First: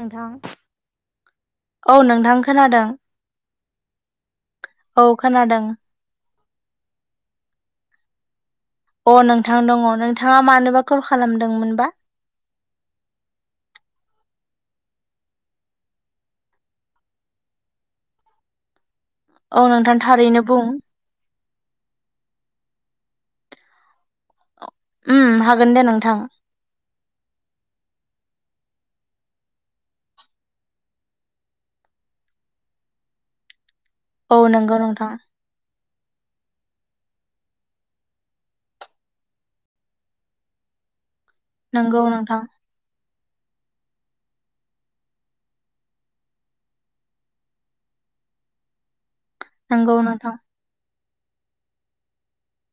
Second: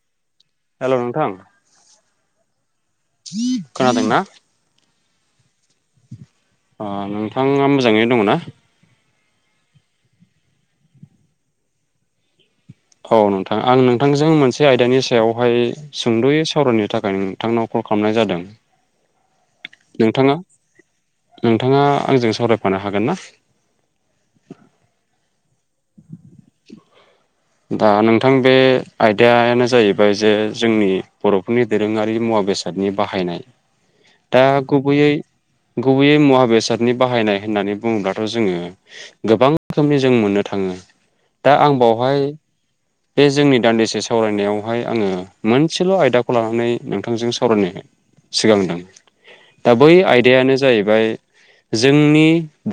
नोंथां हेलौ नोंथां औ नोंथां खोनादों। खोदोंना औ खोनादों ओ नोंथांङा मोजांङैनो दंङना अ नोंथां दंङ नोंथांङा मानोबा कल खालामदोंमोनबा औ नोंथां आं नोंथांजों मोनसे आयदानि सायावहाय सुंद'यै सावरायनि थाखाय नोंथांनाव कल खालामनाय जादों। औ नोंथां थारैनो बुं नोंथांङा आंजों सावरायफानो हागोन ना? उम हा दा नोंथां बे आयदायानो जाहैबाय जे जोंनि बर'फोरनि दोरोंङारि मुवा बेसादनि बाहायनाय औ दा नोंगौ गुबैयै नोंथां गुबैयै मुवा बेसादनि बाहायनाय होननानै बुङोब्लाथ' जोंङो गोबां रोखोमनि जों मोनो। थांङो दा आं नंगौ बावहाय नोंथां बे जोंनि दान्दिसे सावरायनायावहाय आंङो मोनसेल' आयदाखौ लानानै नोंथांजों सावरायनो सिगांदों। दा बै नंगौ नोंथां आयदायानो जाहैबाय जोंनि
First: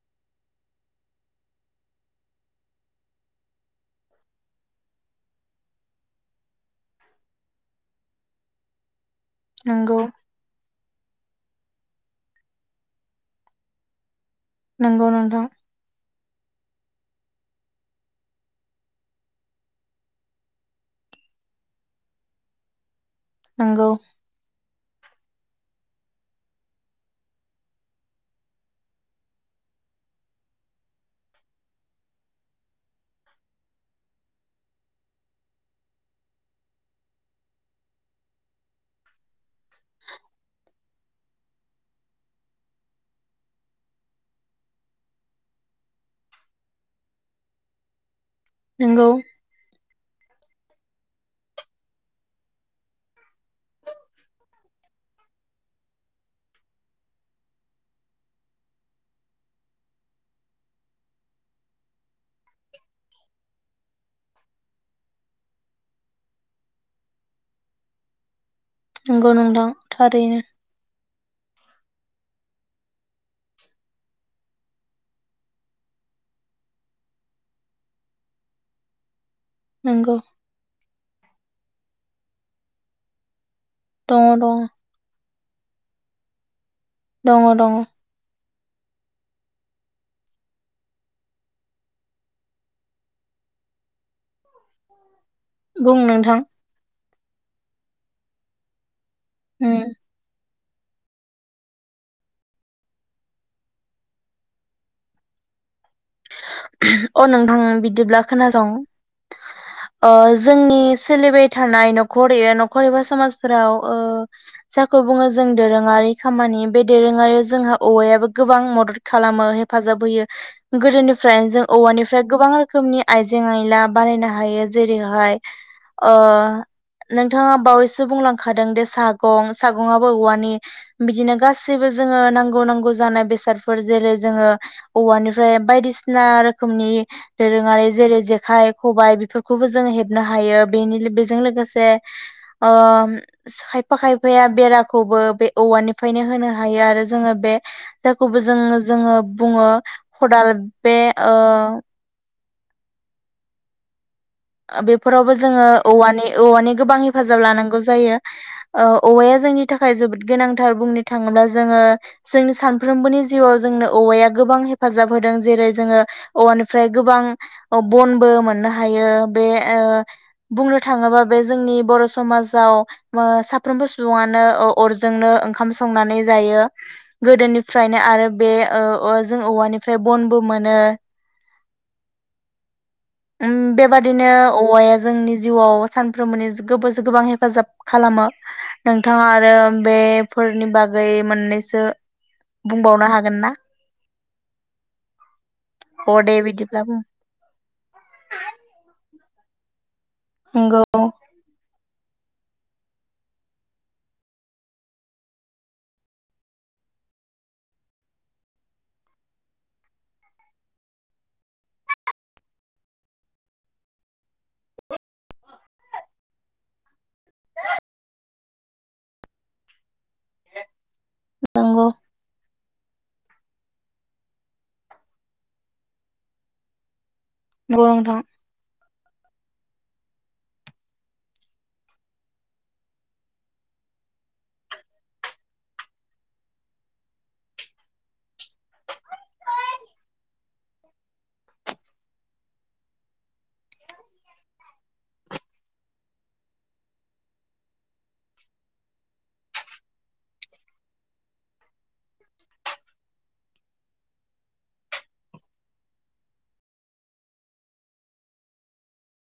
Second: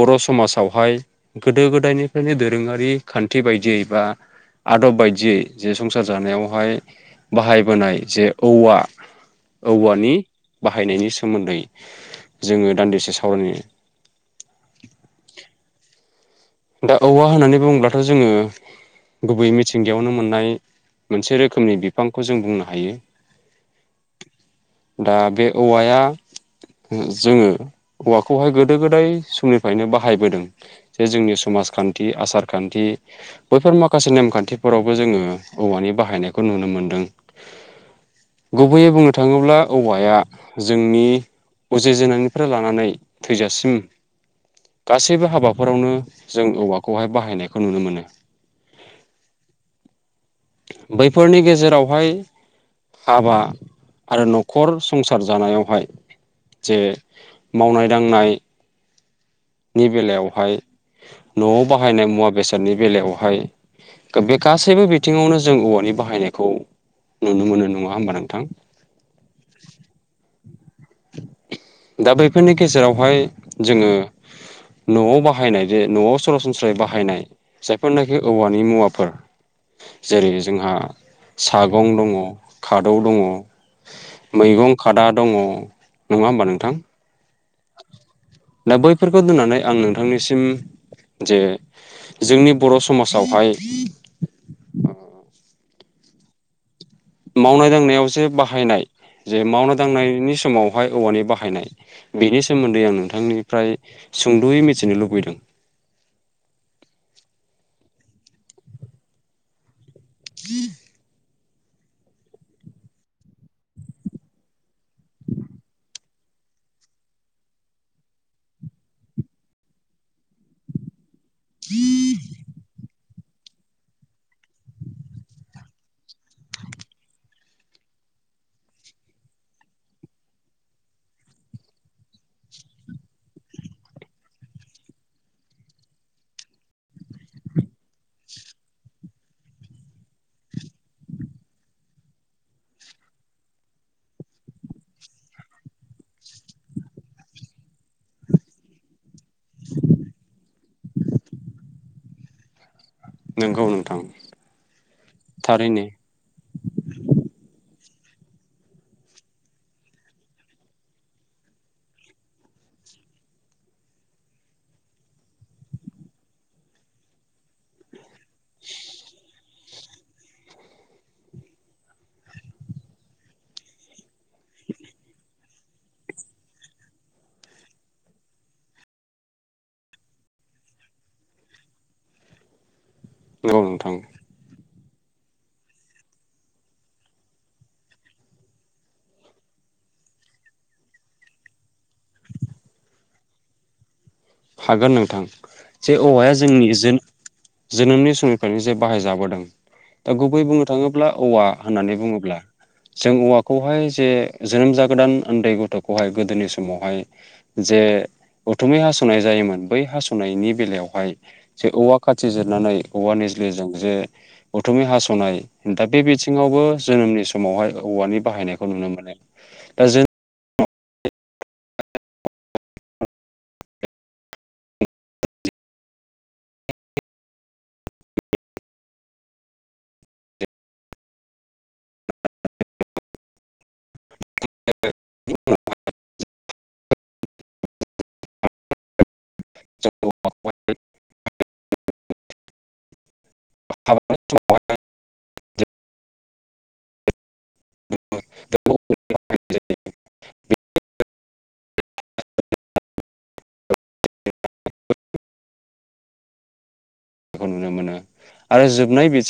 बर' समाजावहाय गोदो गोदायनिफ्रायनो दो रोंङारि खान्थि बायदियै बा आदब बायदियै जे संसार जानायावहाय बाहायबोनाय जे औवा नंगौ औवानि बाहायनायनि सोमोन्दै जोङो दान्दिसे सावरायनो नांगौ नोंथां दा औवा होननानै बुङोब्लाथ' जोङो गुबै मिथिंगायावनो मोननाय मोनसे रोखोमनि बिफांखौ जों बुंनो हायो। नोंगौ दा बे औवाया ओ जोङो औवाखौहाय गोदो गोदाय समनिफायनो बाहायबोदों जे जोंनि समाजखान्थि आसारखान्थि बैफोर माखासे नेमखान्थिफोरावबो जोङो औवानि बाहायनायखौ नुनो मोनदों गुबैयै बुंनो थाङोब्ला औवाया जोंनि उजि जेननायनिफ्राय लानानै थैजासिम गासैबो हाबाफोरावनो जों औवाखौहाय बाहायनायखौ नुनो मोनो। नोंगौ बैफोरनि गेजेरावहाय हाबा आरो न'खर संसार जानायावहाय जे मावनाय दांनाय नि बेलायावहाय न'आव बाहायनाय मुवा बेसादनि बेलायावहाय गो बे गासैबो बिथिङावनो जों औवानि बाहायनायखौ नुनो मोनो नङा होमबा नोंथां। नोंगौ नोंथां थारैनो दा बैफोरनि गेजेरावहाय जोङो न'आव बाहायनाय जे न'आव सरासनस्रायै बाहायनाय जायफोरनाखि औवानि मुवाफोर नंगौ जेरै जोंहा सागं दङ खादौ दङ। दङ दङ मैगं खादा दङ। नङा होमबा नोंथां। दङ दङ। दा बैफोरखौ दोननानै आं नोंथांनिसिम जे जोंनि बर' समाजावहाय ओ बुं नोंथां मावनाय दांनायाव जे बाहायनाय जे मावना उम दांनायनि समाव बेवहाय औवानि बाहायनाय बेनि सोमोन्दै आं नोंथांनिफ्राय सुंद'यै मिथिनो लुबैदों। उम अ नोंथां बिदिब्ला खोनासं अ जोंनि सोलिबाय थानाय न'खरैयो न'खर एबा समाजफोराव ओ जाखौ बुङो जों दोरोङारि खामानि बे दोरोङारि जोंहा औवायाबो गोबां मदद खालामो हेफाजाब होयो गोदोनि फ्राय जों औवानिफ्राय गोबां रोखोमनि आइजें आयला बानायनो हायो जेरैहाय ओ नोंथाङा बावैसो बुंलांखादों दे सागं सागंआबो औवानि बिदिनो गासैबो जोङो नांगौ नांगौ जानाय बेसादफोर जेरै जोङो औवानिफ्राय बायदिसि ना रोखोमनि दोरोङारि जेरै जेखाइ खबाइ बेफोरखौबो जों हेबनो हायो बेनि लो बेजों लोगोसे ओम खायफा खायफाया बेराखौबो बे औवानिफ्रायनो होनो हायो आरो जोङो बे खौबो जोङो जोङो। बुङो खदाल बेे ओ नोंगौ नोंथां ओ बेफोरावबो जोङो थारैनो औवानि औवानि गोबां हेफाजाब लानांगौ जायो ओ औवाया जोंनि थाखाय जोबोद गोनांथार बुंनो थाङोब्ला जोङो जोंनि सानफ्रोमबोनि जिउआव जोंनो औवाया गोबां हेफाजाब होदों जेरै जोङो औवानिफ्राय गोबां ओ बनबो मोननो हायो। बे ओ बुंनो थाङोबा बे जोंनि बर' समाजाव मो साफ्रोमबो सुबुङानो ओ अरजोंनो ओंखाम संनानै जायो। गोदोनिफ्रायनो आरो बे ओ औ जों औवानिफ्राय बनबो मोनो। उम नंगौ नोंथां बेबादिनो औवाया जोंनि जिउआव सानफ्रोमबोनि जो गोबो जो गोबां हेफाजाब खालामो। नोंथाङा आरो बेफोरनि बागै मोननैसो बुंबावनो हागोन ना? हागोन नोंथां जे अ औवाया दे जोंनि बिदिब्ला बुं जोन-जोनोमनि फ्रायनो जे बाहायजाबोदों। दा गुबै बुंनो नंगौ थाङोब्ला औवा होननानै बुङोब्ला जों औवाखौहाय जे जोनोम जागोदान उन्दै गथ'खौहाय गोदोनि समावहाय जे उथुमै हास' हनाय जायोमोन बै हास'नायनि बेलायावहाय जे औवा खाथि जिरनानै औवा निजलिजों जे उथुमि हास'नाय दा बे बिथिङावबो जोनोमनि समावहाय औवानि बाहायनाय खौ नुनो मोनो। दा जों नंगौ । नंगौ नोंथां। [unintelligible] [unintelligible] खौ नुनो मोनो आरो जोबनाय बि